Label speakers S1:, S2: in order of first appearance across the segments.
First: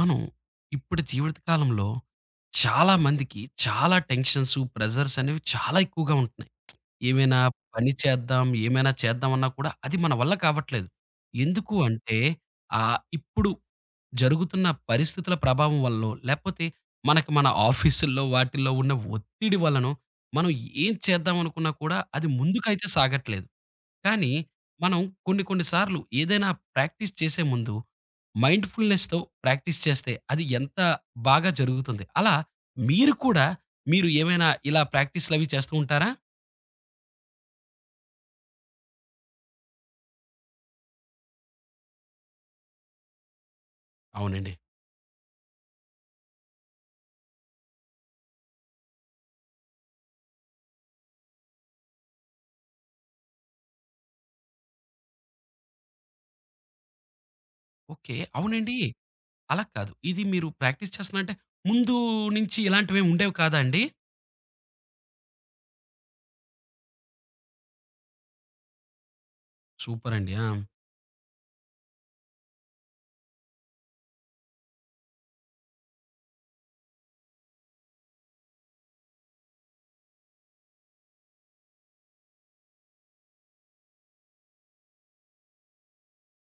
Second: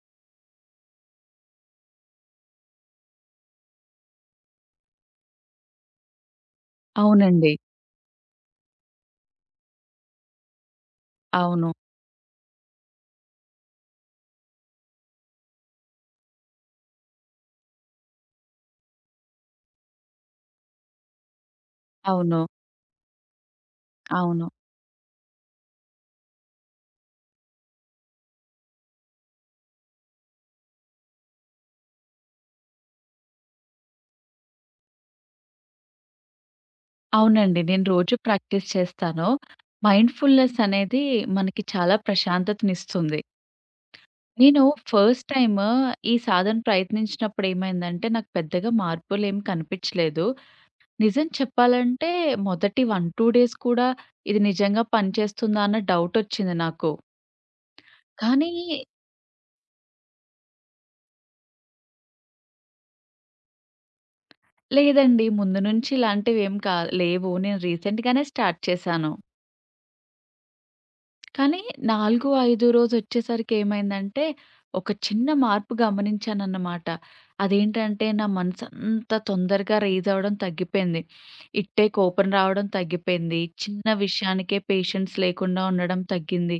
S1: మనం ఇప్పుడు జీవిత కాలంలో చాలా మందికి చాలా టెన్షన్స్, ప్రెషర్స్ అనేవి చాలా ఎక్కువగా ఉంటున్నాయి. ఏమైనా
S2: అవునండి.
S1: పని చేద్దాం, ఏమైనా చేద్దాం అన్నా కూడా అది మన వల్ల కావట్లేదు.
S2: అవును.
S1: ఎందుకు అంటే ఇప్పుడు జరుగుతున్న పరిస్థితుల ప్రభావం వల్లో, లేపోతే మనకి మన ఆఫీసుల్లో వాటిల్లో ఉన్న ఒత్తిడి వలనో, మనం ఏం చేద్దాం అనుకున్నా కూడా అది
S2: అవును.
S1: ముందుకైతే సాగట్లేదు. కానీ
S2: అవును.
S1: మనం కొన్ని కొన్ని సార్లు ఏదైనా ప్రాక్టీస్ చేసే ముందు మైండ్‌ఫుల్‌నెస్‌తో ప్రాక్టీస్ చేస్తే అది ఎంత బాగా జరుగుతుంది. అలా మీరు కూడా మీరు ఏమైనా ఇలా ప్రాక్టీస్‌లవి చేస్తూ ఉంటారా?
S2: అవునండి. నేను రోజు ప్రాక్టీస్ చేస్తాను. మైండ్‌ఫుల్‌నెస్ అనేది మనకి చాలా ప్రశాంతతనిస్తుంది.
S1: అవునండి.
S2: నేను ఫస్ట్ టైమ్ ఈ సాధన ప్రయత్నించినప్పుడు ఏమైందంటే, నాకు పెద్దగా మార్పులేమి కనిపించలేదు. నిజం చెప్పాలంటే మొదటి 1, 2 డేస్ కూడా ఇది నిజంగా పనిచేస్తుందా అన్న డౌటొచ్చింది నాకు.
S1: ఓకే.
S2: కానీ
S1: అవునండి. అలా కాదు. ఇది మీరు ప్రాక్టీస్ చేస్తున్నారంటే ముందు నుంచి ఇలాంటివేమి ఉండేవి కాదా అండి?
S2: లేదండి. ముందు నుంచి ఇలాంటివేం లేవు. నేను రీసెంట్‌గానే స్టార్ట్ చేశాను.
S1: సూపర్ అండి. ఆ!
S2: కానీ 4, 5 రోజొచ్చేసరికేమైందంటే, ఒక చిన్న మార్పు గమనించానన్నమాట. అదేంటంటే, నా మనసంతా తొందరగా రైజ్ అవ్వడం తగ్గిపోయింది. ఇట్టే కోపం రావడం తగ్గిపోయింది. చిన్న విషయానికే పేషెన్స్ లేకుండా ఉండడం తగ్గింది.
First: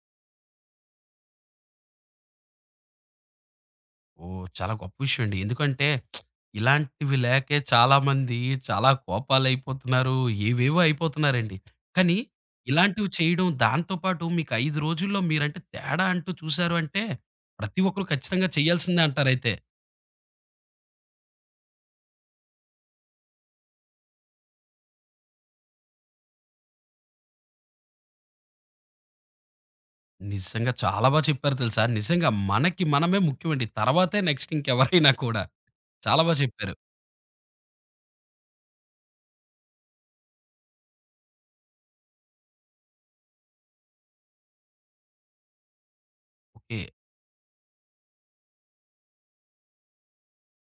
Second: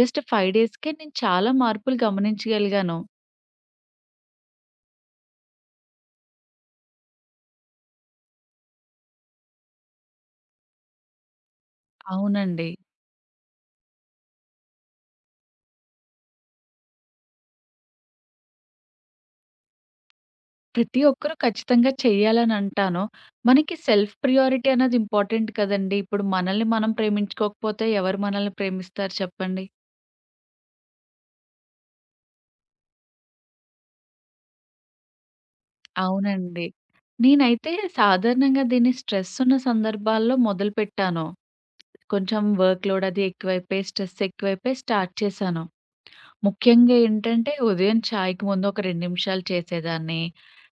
S2: జస్ట్ 5 డేస్‌కే నేను చాలా మార్పులు గమనించగలిగాను.
S1: ఓహ్! చాలా గొప్ప విషయం అండి. ఎందుకంటే ఇలాంటివి లేకే చాలామంది చాలా కోపాలయిపోతున్నారు. ఏవేవో అయిపోతున్నారండి. కానీ
S2: అవునండి.
S1: ఇలాంటివి చేయడం దాంతో పాటు మీకు 5 రోజుల్లో మీరంటే తేడా అంటూ చూసారు అంటే ప్రతి ఒక్కరు ఖచ్చితంగా చేయాల్సిందే అంటారైతే.
S2: ప్రతి ఒక్కరు ఖచ్చితంగా చెయ్యాలనంటాను. మనకి సెల్ఫ్ ప్రియారిటీ అనేది ఇంపార్టెంట్ కదండీ! ఇప్పుడు మనల్ని మనం ప్రేమించుకోకపోతే ఎవరు మనల్ని ప్రేమిస్తారు చెప్పండి?
S1: నిజంగా చాలా బా చెప్పారు తెలుసా? నిజంగా మనకి మనమే ముఖ్యమండి. తర్వాతే నెక్స్ట్ ఇంకెవరైనా కూడా. చాలా బా
S2: అవునండి.
S1: చెప్పారు.
S2: నేనైతే సాధారణంగా దీన్ని స్ట్రెస్ ఉన్న సందర్భాల్లో మొదలుపెట్టాను. కొంచెం వర్క్ లోడ్ అది ఎక్కువైపోయి, స్ట్రెస్ ఎక్కువైపోయి స్టార్ట్ చేశాను.
S1: ఓకే.
S2: ముఖ్యంగా ఏంటంటే ఉదయం చాయ్‌కి ముందు ఒక 2 నిమిషాలు చేసేదాన్ని.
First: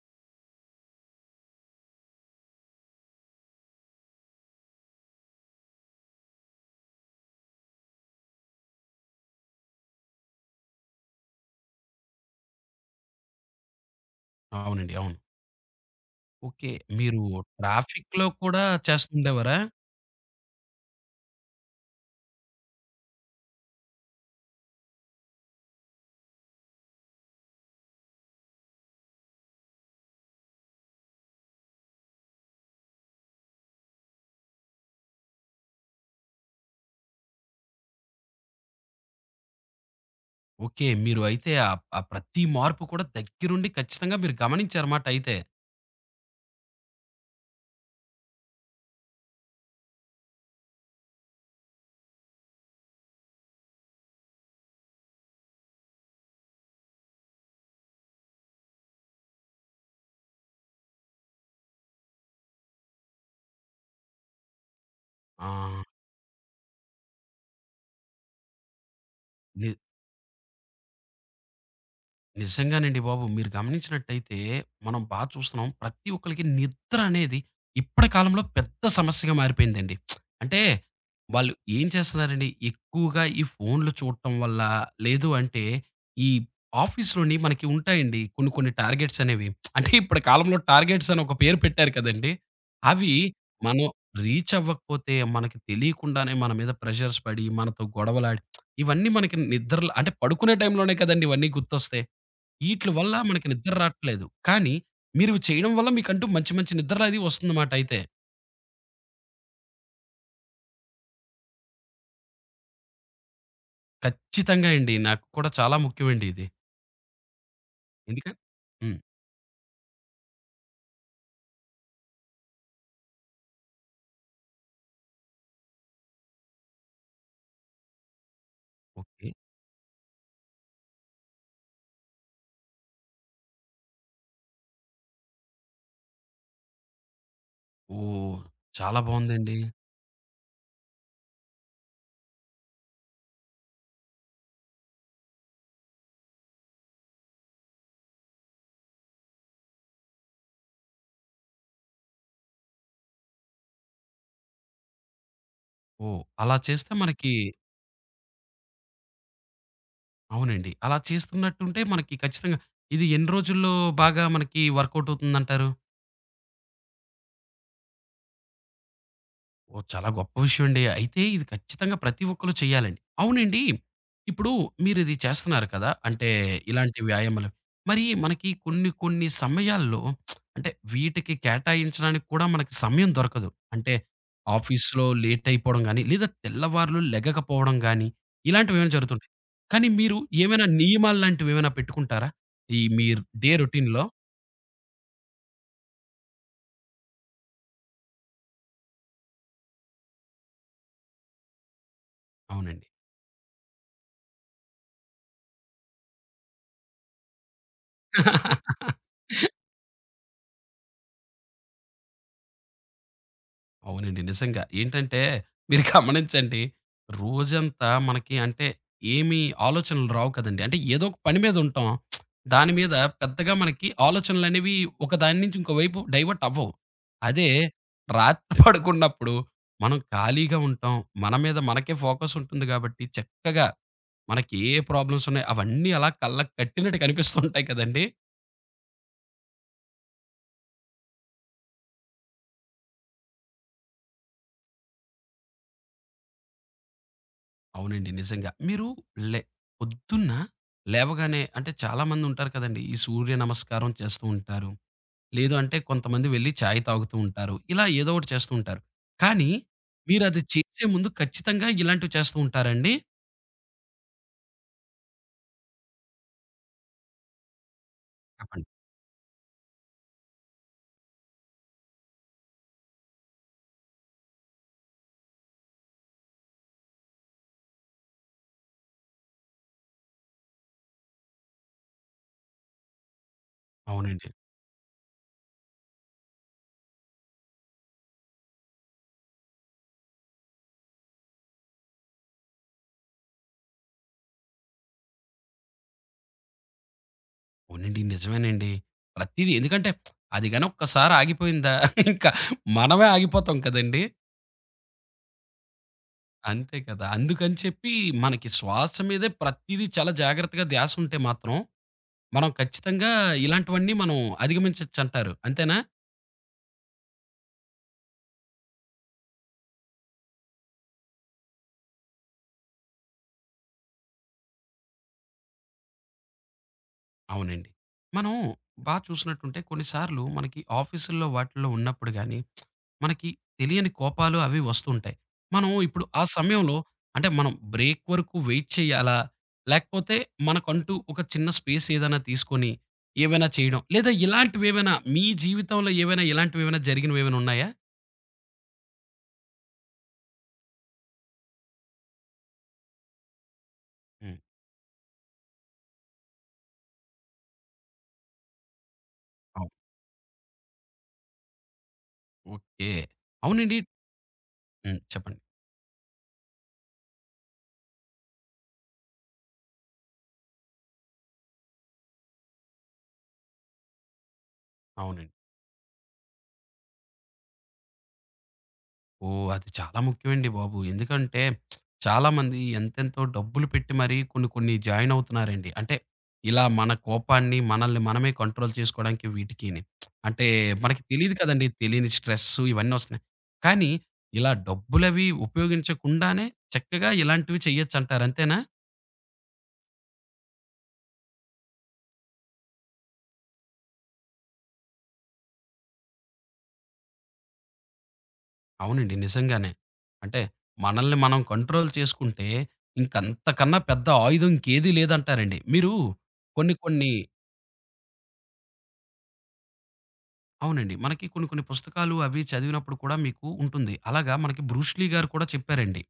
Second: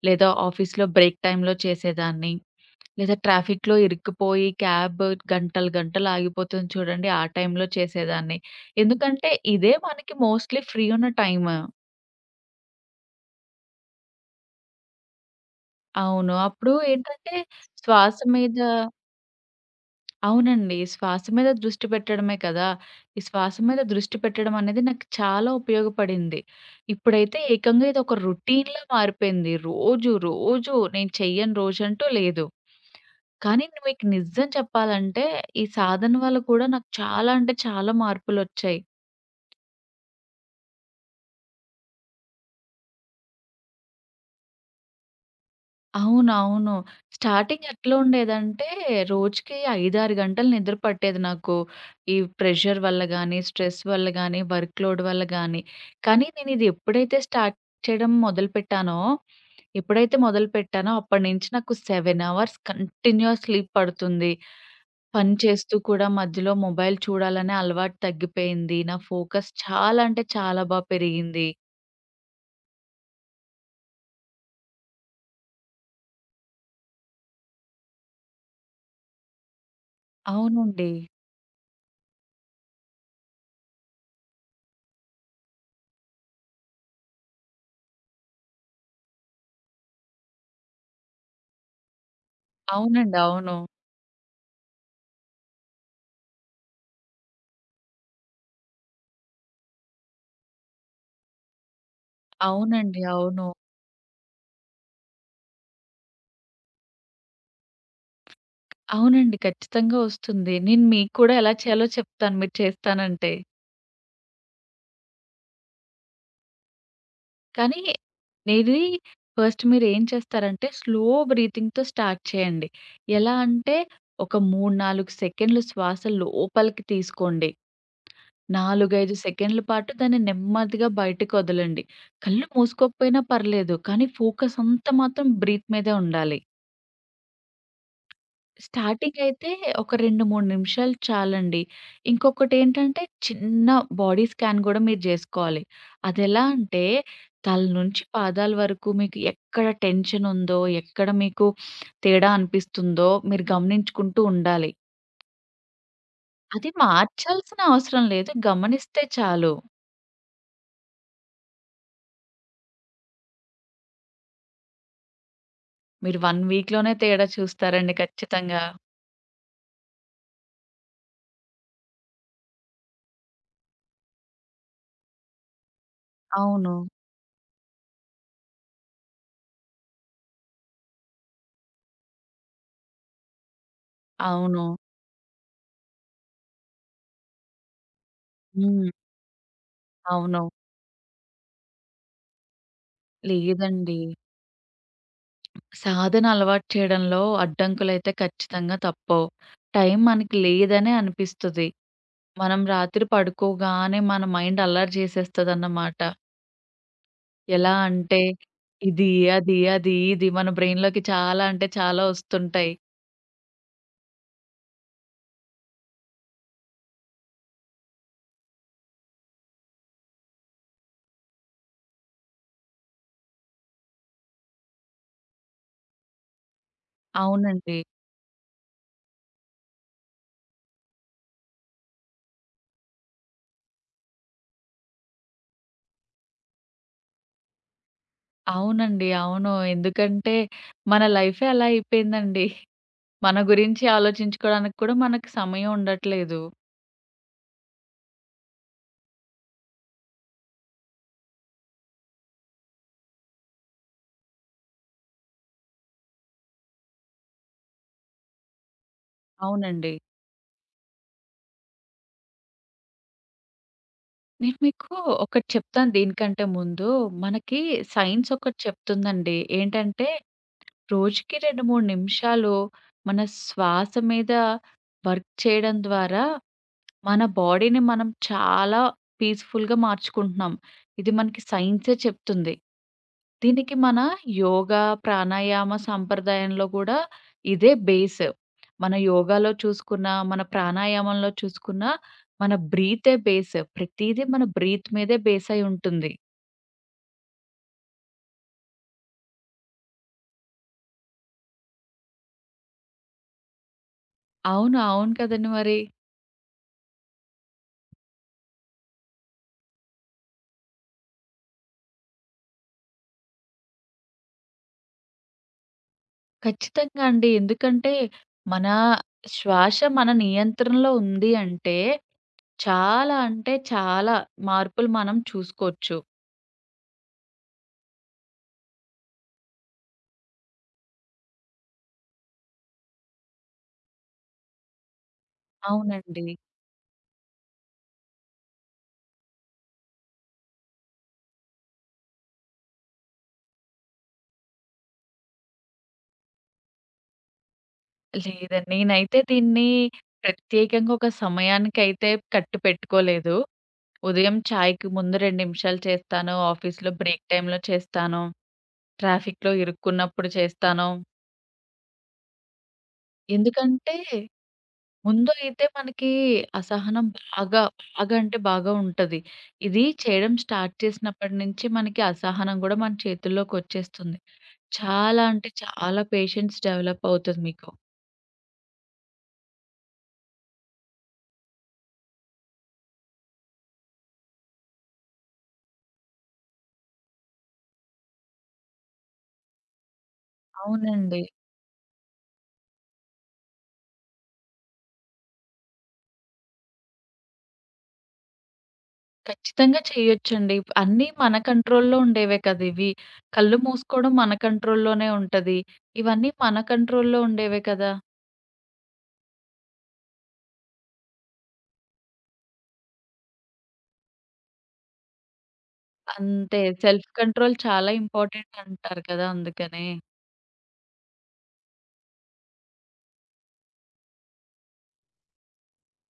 S2: లేదా ఆఫీస్‌లో బ్రేక్ టైమ్‌లో చేసేదాన్ని. లేదా ట్రాఫిక్‌లో ఇరుక్కుపోయి క్యాబ్ గంటలు గంటలు ఆగిపోతుంది చూడండి ఆ టైమ్‌లో చేసేదాన్ని. ఎందుకంటే ఇదే మనకి మోస్ట్‌లీ ఫ్రీ ఉన్న టైమ్.
S1: అవునండి. అవును.
S2: అవును.
S1: ఓకే.
S2: అప్పుడు
S1: మీరు
S2: ఏంటంటే శ్వాస
S1: ట్రాఫిక్‌లో
S2: మీద
S1: కూడా చేస్తుండేవారా?
S2: అవునండి. శ్వాస మీద దృష్టి పెట్టడమే కదా! ఈ శ్వాస మీద దృష్టి పెట్టడం అనేది నాకు చాలా ఉపయోగపడింది. ఇప్పుడైతే ఏకంగా ఇదొక రొటీన్‌లా మారిపోయింది. రోజు, రోజు నేను చెయ్యని రోజంటూ లేదు. కానీ మీకు నిజం చెప్పాలంటే, ఈ సాధన వల్ల కూడా నాకు చాలా అంటే చాలా మార్పులొచ్చాయి.
S1: ఓకే. మీరు అయితే ఆ ప్రతి మార్పు కూడా దగ్గరుండి ఖచ్చితంగా మీరు గమనించారుమాట అయితే.
S2: అవునవును. స్టార్టింగ్ ఎట్లుండేదంటే, రోజుకి 5, 6 గంటలు నిద్ర పట్టేది నాకు. ఈ ప్రెషర్ వల్ల గానీ, స్ట్రెస్ వల్ల గానీ, వర్క్ లోడ్ వల్ల గానీ. కానీ నేనిది ఎప్పుడైతే స్టార్ట్ చేయడం మొదలుపెట్టానో, ఎప్పుడైతే మొదలుపెట్టానో అప్పటి నుంచి నాకు 7 అవర్స్ కంటిన్యూయస్ స్లీప్ పడుతుంది. పని చేస్తూ
S1: ఆ!
S2: కూడా మధ్యలో మొబైల్ చూడాలనే అలవాటు తగ్గిపోయింది. నా ఫోకస్
S1: ని
S2: చాలా అంటే చాలా బా పెరిగింది.
S1: నిజంగానండి బాబు. మీరు గమనించినట్టయితే మనం బా చూస్తున్నాం. ప్రతి ఒక్కళ్ళకి నిద్ర అనేది ఇప్పటి కాలంలో పెద్ద సమస్యగా మారిపోయిందండి. అంటే
S2: అవునండి.
S1: వాళ్ళు ఏం చేస్తున్నారండి ఎక్కువగా ఈ ఫోన్‌లు చూడటం వల్ల, లేదు అంటే ఈ ఆఫీస్‌లోని మనకి ఉంటాయండి కొన్ని కొన్ని టార్గెట్స్ అనేవి. అంటే ఇప్పటి కాలంలో టార్గెట్స్ అని ఒక పేరు పెట్టారు కదండీ! అవి
S2: అవునండి. అవును.
S1: మనం రీచ్ అవ్వకపోతే మనకి తెలియకుండానే మన మీద ప్రెషర్స్ పడి, మనతో గొడవలాడి ఇవన్నీ మనకి నిద్రలో అంటే పడుకునే టైంలోనే కదండీ ఇవన్నీ గుర్తొస్తాయి. ఈట్ల
S2: అవునండి.
S1: వల్ల మనకి
S2: అవును.
S1: నిద్ర రాట్లేదు. కానీ, మీరు ఇవి చేయడం వల్ల మీకంటూ మంచి మంచి నిద్ర అది వస్తుందన్నమాట అయితే.
S2: అవునండి. ఖచ్చితంగా ఒస్తుంది. నేను మీకు కూడా ఎలా చేయాలో చెప్తాను మీరు చేస్తానంటే.
S1: ఖచ్చితంగా అండి. నాకు కూడా చాలా ముఖ్యమండి ఇది.
S2: కానీ
S1: ఎందుకన్
S2: ఇది
S1: హ్మ్.
S2: ఫస్ట్ మీరేం చేస్తారంటే స్లో బ్రీతింగ్‌తో స్టార్ట్ చేయండి. ఎలా అంటే ఒక 3, 4 సెకండ్లు శ్వాస లోపలికి తీసుకోండి. 4, 5
S1: ఓకే.
S2: సెకండ్ల పాటు దాన్ని నెమ్మదిగా బయటకొదలండి. కళ్ళు మూసుకోకపోయినా పర్లేదు. కానీ ఫోకస్ అంతా మాత్రం బ్రీత్ మీదే ఉండాలి.
S1: ఓహ్! చాలా
S2: స్టార్టింగయితే
S1: బావుందండి.
S2: ఒక 2, 3 నిమిషాలు చాలండి. ఇంకొకటేంటంటే చిన్న బాడీ స్కాన్ గూడా మీరు జేసుకోవాలి. అదెలా అంటే తల నుంచి పాదాల వరకు మీకు ఎక్కడ టెన్షనుందో, ఎక్కడ మీకు తేడా అనిపిస్తుందో మీరు గమనించుకుంటూ ఉండాలి.
S1: ఓహ్! అలా
S2: అది
S1: చేస్తే మనకి
S2: మార్చాల్సిన అవసరం లేదు. గమనిస్తే చాలు.
S1: అవునండి. అలా చేస్తున్నట్టుంటే మనకి ఖచ్చితంగా ఇది ఎన్ని రోజుల్లో బాగా మనకి వర్కౌట్ అవుతుందంటారు?
S2: మీరు 1 వీక్‌లోనే తేడా చూస్తారండి ఖచ్చితంగా.
S1: ఓహ్! చాలా గొప్ప విషయం అండి. అయితే ఇది ఖచ్చితంగా ప్రతి ఒక్కళ్ళు చేయాలండి. అవునండి. ఇప్పుడు మీరిది చేస్తున్నారు కదా! అంటే
S2: అవును.
S1: ఇలాంటి వ్యాయామాలు. మరి మనకి కొన్ని కొన్ని సమయాల్లో అంటే వీటికి కేటాయించడానికి కూడా మనకి సమయం దొరకదు. అంటే
S2: అవును.
S1: ఆఫీస్‌లో లేట్ అయిపోవడం గాని, లేదా తెల్లవార్లు లెగకపోవడం గాని,
S2: హ్మ్.
S1: ఇలాంటివేమైనా జరుగుతుంటాయి. కానీ మీరు
S2: అవును.
S1: ఏమైనా నియమాల్లాంటివేమైనా పెట్టుకుంటారా? ఈ మీరు డే
S2: లేదండి.
S1: రొటీన్‌లో?
S2: సాధన అలవాటు చేయడంలో అడ్డంకులైతే ఖచ్చితంగా తప్పవు. టైం మనకి లేదనే అనిపిస్తది. మనం
S1: అవునండి.
S2: రాత్రి పడుకోగానే మన మైండ్ అల్లరి చేసేస్తదన్నమాట. ఎలా అంటే ఇది, అది, ఇది మన బ్రెయిన్‌లోకి చాలా అంటే చాలా ఒస్తుంటాయి.
S1: అవునండి. నిజంగా. ఏంటంటే మీరు గమనించండి. రోజంతా మనకి అంటే ఏమి ఆలోచనలు రావు కదండీ. అంటే ఏదో ఒక పని మీద ఉంటాం. దాని మీద పెద్దగా మనకి ఆలోచనలనేవి ఒక దాని నుంచి ఇంకో వైపు డైవర్ట్ అవ్వవు. అదే
S2: అవునండి.
S1: రాత్రి పడుకున్నప్పుడు మనం ఖాళీగా ఉంటాం. మన మీద మనకే ఫోకస్ ఉంటుంది కాబట్టి చక్కగా మనకి ఏ ప్రాబ్లమ్స్ ఉన్నాయో అవన్నీ అలా కళ్ళకి కట్టినట్టు కనిపిస్తుంటాయి కదండీ!
S2: అవునండి. అవును. ఎందుకంటే మన లైఫే అలా అయిపోయిందండి. మన గురించి ఆలోచించుకోవడానికి కూడా మనకు సమయం ఉండట్లేదు.
S1: అవునండి. నిజంగా. మీరు లే పొద్దున్న లేవగానే అంటే చాలామంది ఉంటారు కదండీ! ఈ సూర్య నమస్కారం చేస్తూ ఉంటారు. లేదు అంటే కొంతమంది వెళ్లి చాయ్ తాగుతూ ఉంటారు. ఇలా ఏదో ఒకటి చేస్తూ ఉంటారు. కానీ
S2: అవునండి.
S1: మీరది చేసే ముందు ఖచ్చితంగా ఇలాంటివి చేస్తూ ఉంటారండి?
S2: నేను మీకు ఒకటి చెప్తాను దీనికంటే ముందు. మనకి సైన్స్ ఒకటి
S1: చెప్పండి.
S2: చెప్తుందండి. ఏంటంటే రోజుకి 2, 3 నిమిషాలు మన శ్వాస మీద వర్క్ చేయడం ద్వారా మన బాడీని మనం చాలా పీస్‌ఫుల్‌గా మార్చుకుంటున్నాం. ఇది మనకి సైన్సే చెప్తుంది. దీనికి మన
S1: అవునండి.
S2: యోగా, ప్రాణాయామ సంప్రదాయంలో గూడా ఇదే బేస్. మన యోగాలో చూసుకున్నా, మన ప్రాణాయామంలో చూసుకున్నా, మన బ్రీతే బేస్. ప్రతీదీ మన బ్రీత్ మీదే బేస్ అయి ఉంటుంది.
S1: అవునండి. నిజమేనండి. ప్రతీదీ ఎందుకంటే అది గాని ఒక్కసారి ఆగిపోయిందా ఇంకా మనమే ఆగిపోతాం కదండీ!
S2: అవును. అవును కదండీ మరి.
S1: అంతే కదా! అందుకని చెప్పి మనకి శ్వాస మీదే ప్రతీదీ చాలా జాగ్రత్తగా ధ్యాస ఉంటే మాత్రం మనం ఖచ్చితంగా ఇలాంటివన్నీ మనం అధిగమించొచ్చంటారు. అంతేనా?
S2: ఖచ్చితంగా అండి. ఎందుకంటే, మన శ్వాస మన నియంత్రణలో ఉంది అంటే చాలా అంటే చాలా మార్పులు మనం చూసుకోవచ్చు.
S1: అవునండి. మనం బా చూసినట్టుంటే కొన్నిసార్లు మనకి ఆఫీసుల్లో వాటిల్లో ఉన్నప్పుడు గాని, మనకి తెలియని కోపాలు అవి వస్తుంటాయి. మనం ఇప్పుడు ఆ
S2: అవునండి.
S1: సమయంలో అంటే మనం బ్రేక్ వరకు వెయిట్ చేయాలా? లేకపోతే మనకంటూ ఒక చిన్న స్పేస్ ఏదైనా తీసుకొని ఏవైనా చేయడం, లేదా ఇలాంటివేవైనా మీ జీవితంలో ఏవైనా ఇలాంటివేవైనా జరిగినవేవైనా ఉన్నాయా?
S2: లేదండి. నేనైతే దీన్ని ప్రత్యేకంగా ఒక సమయానికైతే కట్టిపెట్టుకోలేదు.
S1: హ్మ్.
S2: ఉదయం చాయ్‌కి ముందు 2 నిమిషాలు చేస్తాను. ఆఫీస్‌లో బ్రేక్ టైమ్‌లో చేస్తాను. ట్రాఫిక్‌లో
S1: అవును.
S2: ఇరుక్కున్నప్పుడు చేస్తాను.
S1: ఓకే. అవునండి.
S2: ఎందుకంటే
S1: హ్మ్.
S2: ముందు
S1: చెప్పండి.
S2: అయితే మనకి అసహనం బాగా, బాగా అంటే బాగా ఉంటది. ఇది చేయడం స్టార్ట్ చేసినప్పటి నుంచి మనకి అసహనం గూడా మన చేతుల్లోకొచ్చేస్తుంది. చాలా
S1: అవునండి.
S2: అంటే చాలా పేషెన్స్ డెవలప్ అవుతది మీకు.
S1: ఓహ్! అది చాలా ముఖ్యమండి బాబు. ఎందుకంటే చాలామంది ఎంతెంతో డబ్బులు పెట్టి మరీ కొన్ని కొన్ని జాయిన్ అవుతున్నారండి. అంటే ఇలా మన కోపాన్ని మనల్ని మనమే కంట్రోల్ చేసుకోవడానికి వీటికిని. అంటే మనకి
S2: అవునండి.
S1: తెలీదు కదండీ! తెలియని స్ట్రెస్సు ఇవన్నీ వస్తున్నాయి. కానీ ఇలా డబ్బులవి ఉపయోగించకుండానే చక్కగా ఇలాంటివి చేయొచ్చంటారు అంతేనా?
S2: ఖచ్చితంగా చేయొచ్చండి. అన్నీ మన కంట్రోల్‌లో ఉండేవే కదివి. కళ్ళు మూసుకోవడం మన కంట్రోల్‌లోనే ఉంటది. ఇవన్నీ మన కంట్రోల్‌లో ఉండేవే కదా!
S1: అవునండి. నిజంగానే. అంటే మనల్ని మనం కంట్రోల్ చేసుకుంటే ఇంకంతకన్నా పెద్ద ఆయుధం ఇంకేది లేదంటారండి. మీరు
S2: అంతే
S1: కొన్ని
S2: సెల్ఫ్
S1: కొన్ని
S2: కంట్రోల్ చాలా ఇంపార్టెంట్ అంటారు కదా! అందుకనే.
S1: అవునండి. మనకి కొన్ని కొన్ని పుస్తకాలు అవి చదివినప్పుడు కూడా మీకు ఉంటుంది. అలాగా మనకి బ్రూస్ లీ గారు కూడా చెప్పారండి.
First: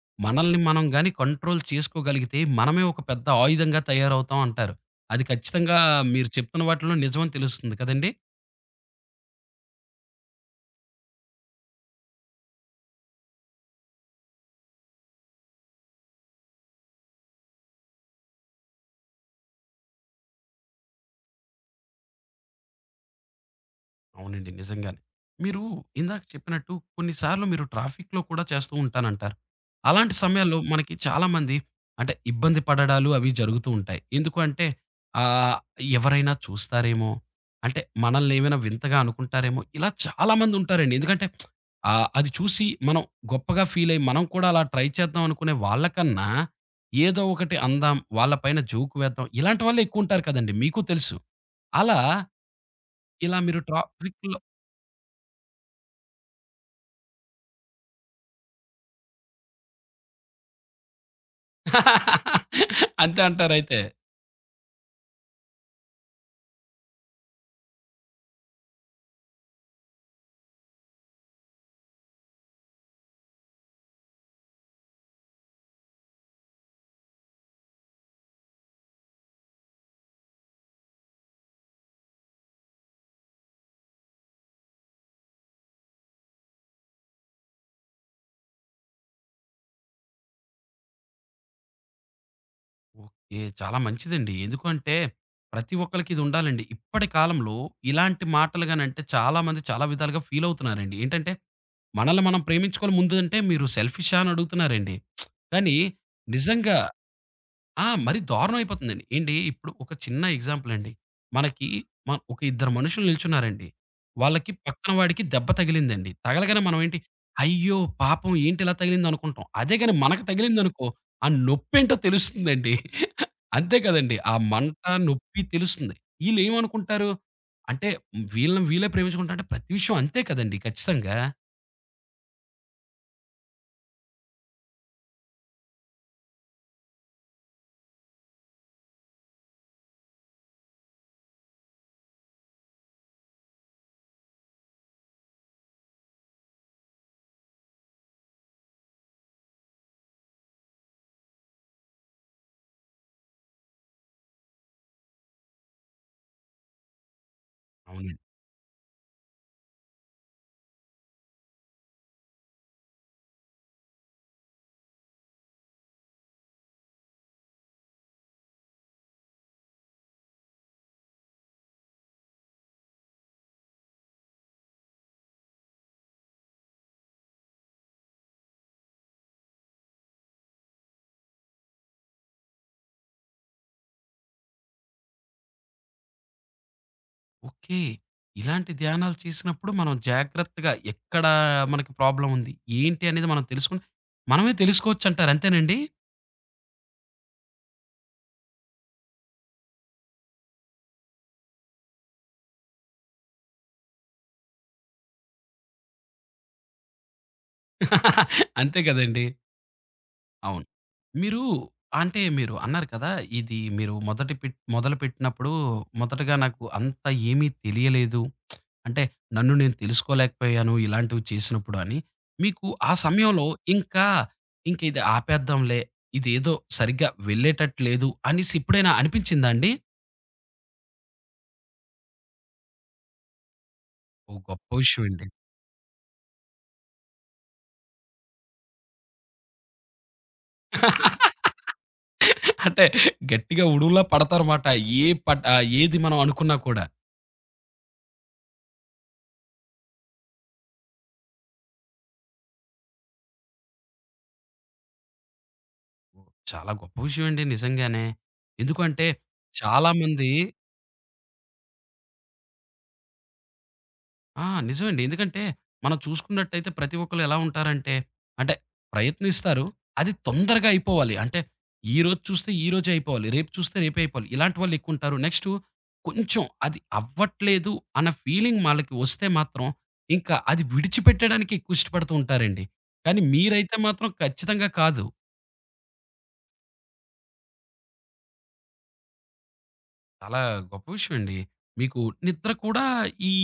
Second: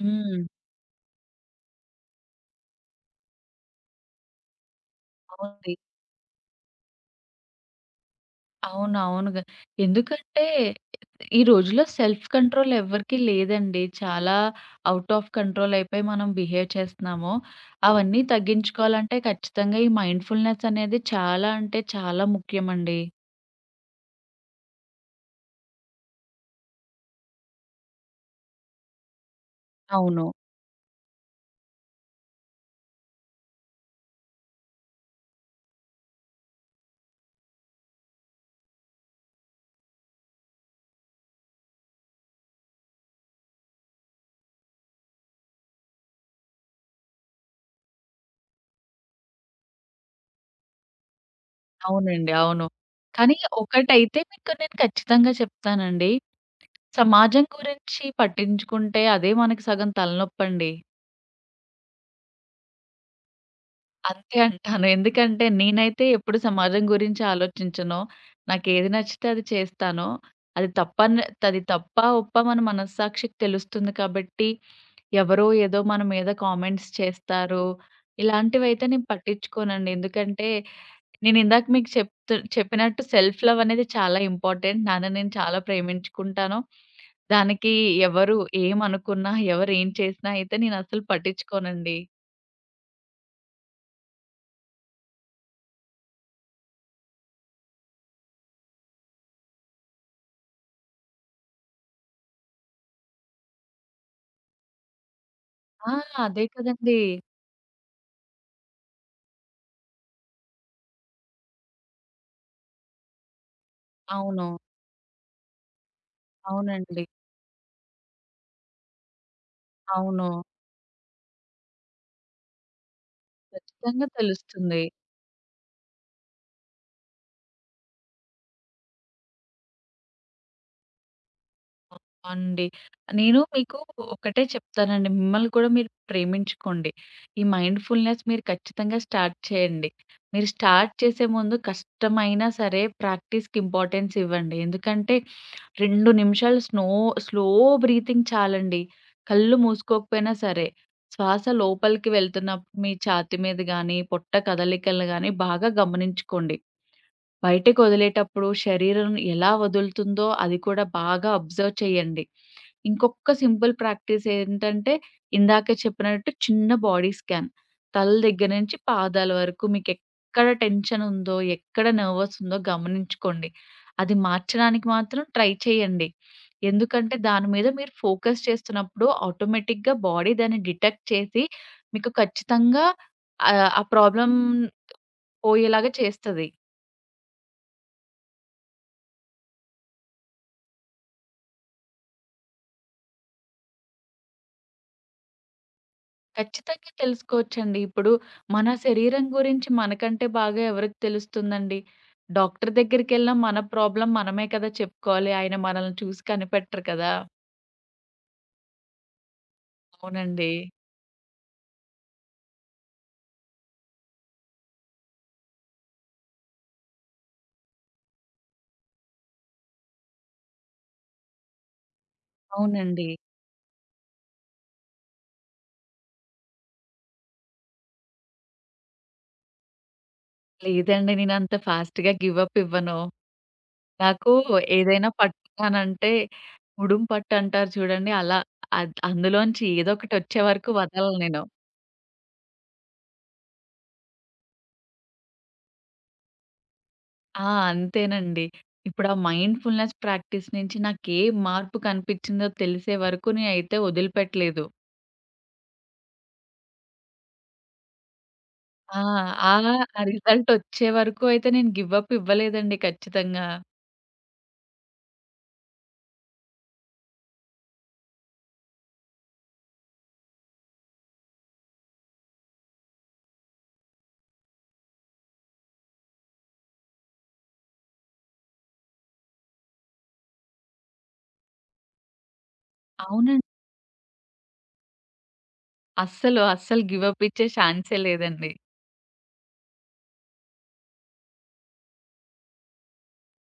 S2: హ్మ్.
S1: మనల్ని మనం గాని కంట్రోల్ చేసుకోగలిగితే మనమే ఒక పెద్ద ఆయుధంగా తయారవుతాం అంటారు. అది
S2: అవునండి.
S1: ఖచ్చితంగా మీరు చెప్తున్న వాటిలో నిజమని తెలుస్తుంది కదండీ!
S2: అవును. అవునుగా. ఎందుకంటే ఈ రోజుల్లో సెల్ఫ్ కంట్రోల్ ఎవ్వరికీ లేదండి. చాలా ఔట్ ఆఫ్ కంట్రోల్ అయిపోయి మనం బిహేవ్ చేస్తున్నాము. అవన్నీ తగ్గించుకోవాలంటే ఖచ్చితంగా ఈ మైండ్‌ఫుల్‌నెస్ అనేది చాలా అంటే చాలా ముఖ్యమండి.
S1: అవునండి. నిజంగానే. మీరు ఇందాక చెప్పినట్టు కొన్నిసార్లు మీరు ట్రాఫిక్‌లో కూడా చేస్తూ ఉంటానంటారు. అలాంటి
S2: అవును.
S1: సమయాల్లో మనకి చాలామంది అంటే ఇబ్బంది పడడాలు అవి జరుగుతూ ఉంటాయి. ఎందుకు అంటే ఆహ్, ఎవరైనా చూస్తారేమో, అంటే మనల్ని ఏమైనా వింతగా అనుకుంటారేమో ఇలా చాలామంది ఉంటారండి. ఎందుకంటే అది చూసి మనం గొప్పగా ఫీల్ అయ్యి మనం కూడా అలా ట్రై చేద్దాం అనుకునే వాళ్ళకన్నా ఏదో ఒకటి అందాం, వాళ్ళ పైన జోక్ వేద్దాం ఇలాంటి వాళ్ళే ఎక్కువ ఉంటారు కదండీ! మీకు తెలుసు. అలా
S2: అవునండి. అవును. కానీ
S1: ఇలా మీరు
S2: ఒకటైతే
S1: ట్రాఫిక్‌లో
S2: మీకు నేను ఖచ్చితంగా చెప్తానండి. సమాజం గురించి పట్టించుకుంటే అదే మనకి సగం తలనొప్పండి.
S1: అంతే అంటారైతే?
S2: అంతే అంటాను. ఎందుకంటే నేనైతే ఎప్పుడు సమాజం గురించి ఆలోచించను. నాకేది నచ్చితే అది చేస్తాను. అది తప్పన్ అది తప్పా, ఒప్పా మన మనస్సాక్షికి తెలుస్తుంది కాబట్టి, ఎవరో ఏదో మన మీద కామెంట్స్ చేస్తారు. ఇలాంటివైతే నేను పట్టించుకోనండి. ఎందుకంటే నేనిందాక మీకు చెప్పినట్టు సెల్ఫ్ లవ్ అనేది చాలా ఇంపార్టెంట్. నన్ను నేను చాలా ప్రేమించుకుంటాను. దానికి ఎవరు ఏమనుకున్నా, ఎవరేం చేసినా అయితే నేనసలు పట్టించుకోనండి.
S1: ఓకే. చాలా మంచిదండి. ఎందుకు అంటే, ప్రతి ఒక్కళ్ళకి ఇది ఉండాలండి. ఇప్పటి కాలంలో ఇలాంటి మాటలు గానంటే చాలా మంది చాలా విధాలుగా ఫీల్ అవుతున్నారండి. ఏంటంటే, మనల్ని మనం ప్రేమించుకోవాలి ముందు అంటే మీరు సెల్ఫిషా అని అడుగుతున్నారండి. కానీ
S2: ఆ! అదే
S1: నిజంగా
S2: కదండీ!
S1: ఆ! మరి దారుణం అయిపోతుందండి. ఏండి ఇప్పుడు ఒక చిన్న ఎగ్జాంపుల్ అండి. మనకి ఒక ఇద్దరు మనుషులు నిల్చున్నారండి.
S2: అవును.
S1: వాళ్ళకి పక్కన వాడికి దెబ్బ తగిలిందండి. తగలగానే మనం ఏంటి,
S2: అవునండి.
S1: అయ్యో! పాపం ఏంటి ఇలా తగిలిందనుకుంటాం. అదే గాని మనకు
S2: అవును.
S1: తగిలిందనుకో, ఆ నొప్పేంటో తెలుస్తుందండి. అంతే
S2: ఖచ్చితంగా
S1: కదండీ! ఆ మంట,
S2: తెలుస్తుంది.
S1: నొప్పి తెలుస్తుంది. ఈళ్ళేమనుకుంటారు, అంటే వీళ్ళని వీళ్ళే ప్రేమించుకుంటారంటే ప్రతి విషయం అంతే కదండీ ఖచ్చితంగా.
S2: అండి. నేను మీకు ఒకటే చెప్తానండి. మిమ్మల్ని కూడా మీరు ప్రేమించుకోండి. ఈ మైండ్‌ఫుల్‌నెస్ మీరు ఖచ్చితంగా స్టార్ట్ చేయండి. మీరు స్టార్ట్ చేసే ముందు కష్టమైనా సరే ప్రాక్టీస్‌కి ఇంపార్టెన్స్ ఇవ్వండి. ఎందుకంటే 2 నిమిషాలు స్లో బ్రీతింగ్ చాలండి. కళ్ళు మూసుకోకపోయినా సరే, శ్వాస లోపలికి వెళ్తున్నప్పుడు మీ ఛాతీ మీద గాని, పొట్ట కదలికలు గాని బాగా గమనించుకోండి.
S1: అవునండి.
S2: బయటకొదిలేటప్పుడు శరీరం ఎలా వదులుతుందో అది కూడా బాగా అబ్జర్వ్ చేయండి. ఇంకొక సింపుల్ ప్రాక్టీస్ ఏంటంటే, ఇందాకే చెప్పినట్టు చిన్న బాడీ స్కాన్. తల దగ్గర నుంచి పాదాల వరకు మీకెక్కడ టెన్షన్ ఉందో, ఎక్కడ నర్వస్ ఉందో గమనించుకోండి. అది మార్చడానికి మాత్రం ట్రై చేయండి. ఎందుకంటే దాని మీద మీరు ఫోకస్ చేస్తున్నప్పుడు ఆటోమేటిక్‌గా బాడీ దాన్ని డిటెక్ట్ చేసి, మీకు ఖచ్చితంగా ఆ ప్రాబ్లమ్ పోయేలాగా చేస్తది.
S1: ఓకే. ఇలాంటి ధ్యానాలు చేసినప్పుడు మనం జాగ్రత్తగా ఎక్కడ మనకి ప్రాబ్లమ్ ఉంది? ఏంటి అనేది మనం తెలుసుకొని మనమే తెలుసుకోవచ్చంటారు అంతేనండి?
S2: ఖచ్చితంగా తెలుసుకోవచ్చండి. ఇప్పుడు మన శరీరం గురించి మనకంటే బాగా ఎవరికి తెలుస్తుందండి? డాక్టర్ దగ్గరికెళ్ళినా మన ప్రాబ్లమ్ మనమే కదా చెప్పుకోవాలి. ఆయన మనల్ని చూసి కనిపెట్టరు కదా!
S1: అంతే కదండీ!
S2: అవునండి.
S1: అవును. మీరు అంటే మీరు అన్నారు కదా! ఇది మీరు మొదటి మొదలుపెట్టినప్పుడు మొదటగా నాకు అంత ఏమీ తెలియలేదు. అంటే నన్ను నేను తెలుసుకోలేకపోయాను ఇలాంటివి చేసినప్పుడు అని. మీకు ఆ
S2: అవునండి.
S1: సమయంలో ఇంకా, ఇంక ఇది ఆపేద్దాంలే ఇదేదో సరిగ్గా వెళ్ళేటట్లేదు అనేసి ఎప్పుడైనా అనిపించిందా అండి?
S2: లేదండి. నేనంత ఫాస్ట్‌గా గివ్ అప్ ఇవ్వను. నాకు
S1: ఓహ్! గొప్ప
S2: ఏదైనా
S1: విషయమండి.
S2: పట్టుకున్నానంటే ఉడుం పట్టు అంటారు చూడండి అలా. అందులోంచి ఏదో ఒకటి వచ్చే వరకు వదలను నేను.
S1: అంటే గట్టిగా ఉడువులా పడతారుమాట. ఏది మనం అనుకున్నా కూడా.
S2: ఆ! అంతేనండి. ఇప్పుడు ఆ మైండ్‌ఫుల్‌నెస్ ప్రాక్టీస్ నుంచి నాకే మార్పు కనిపిచ్చిందో తెలిసే వరకు నేనైతే వదిలిపెట్టలేదు.
S1: ఓ, చాలా గొప్ప విషయమండి నిజంగానే.
S2: ఆ!
S1: ఎందుకంటే
S2: ఆ! ఆ
S1: చాలామంది
S2: రిజల్ట్ వచ్చే వరకు అయితే నేను గివ్ అప్ ఇవ్వలేదండి ఖచ్చితంగా.
S1: ఆ! నిజమండి. ఎందుకంటే, మనం చూసుకున్నట్టయితే ప్రతి ఒక్కళ్ళు ఎలా ఉంటారంటే, అంటే ప్రయత్నిస్తారు. అది తొందరగా అయిపోవాలి. అంటే ఈ రోజు చూస్తే ఈ రోజే అయిపోవాలి. రేపు చూస్తే రేపే అయిపోవాలి. ఇలాంటి వాళ్ళు ఎక్కువుంటారు. నెక్స్టు కొంచెం అది అవ్వట్లేదు అన్న ఫీలింగ్ వాళ్ళకి వస్తే మాత్రం, ఇంకా అది విడిచిపెట్టడానికి ఎక్కువ ఇష్టపడుతూ ఉంటారండి. కానీ
S2: అవునండి.
S1: మీరైతే మాత్రం ఖచ్చితంగా కాదు.
S2: అస్సలు, అస్సలు గివ్ అప్ ఇచ్చే ఛాన్సే లేదండి.
S1: చాలా గొప్ప విషయం అండి. మీకు నిద్ర కూడా ఈ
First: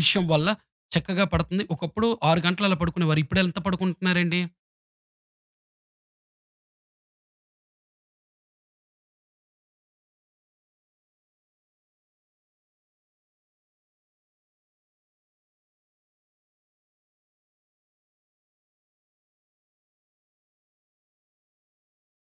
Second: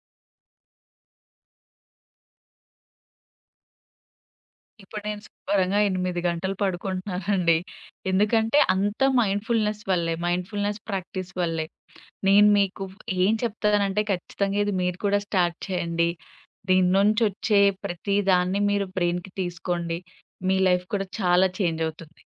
S1: విషయం వల్ల చక్కగా పడుతుంది. ఒకప్పుడు 6 గంటలు అలా పడుకునేవారు. ఇప్పుడు ఎంత పడుకుంటున్నారండి?
S2: ఇప్పుడు నేను శుభ్రంగా 8 గంటలు పడుకుంటున్నానండి. ఎందుకంటే అంతా మైండ్‌ఫుల్‌నెస్ వల్లే. మైండ్‌ఫుల్‌నెస్ ప్రాక్టీస్ వల్లే. నేను మీకు ఏం చెప్తానంటే ఖచ్చితంగా ఇది మీరు కూడా స్టార్ట్ చేయండి. దీని నుంచొచ్చే ప్రతి దాన్ని మీరు బ్రెయిన్‌కి తీసుకోండి. మీ లైఫ్ కూడా చాలా చేంజ్ అవుతుంది.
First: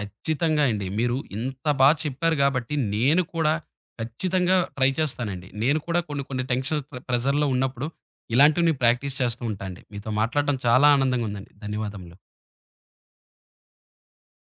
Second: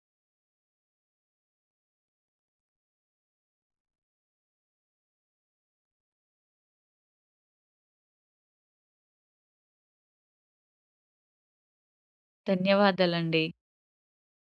S1: ఖచ్చితంగా అండి. మీరు ఇంత బా చెప్పారు గాబట్టి, నేను కూడా ఖచ్చితంగా ట్రై చేస్తానండి. నేను కూడా కొన్ని కొన్ని టెన్షన్, ప్రెషర్‌లో ఉన్నప్పుడు ఇలాంటివి నేను ప్రాక్టీస్ చేస్తూ ఉంటా అండి. మీతో మాట్లాడడం చాలా ఆనందంగా ఉందండి. ధన్యవాదములు.
S2: ధన్యవాదాలండి.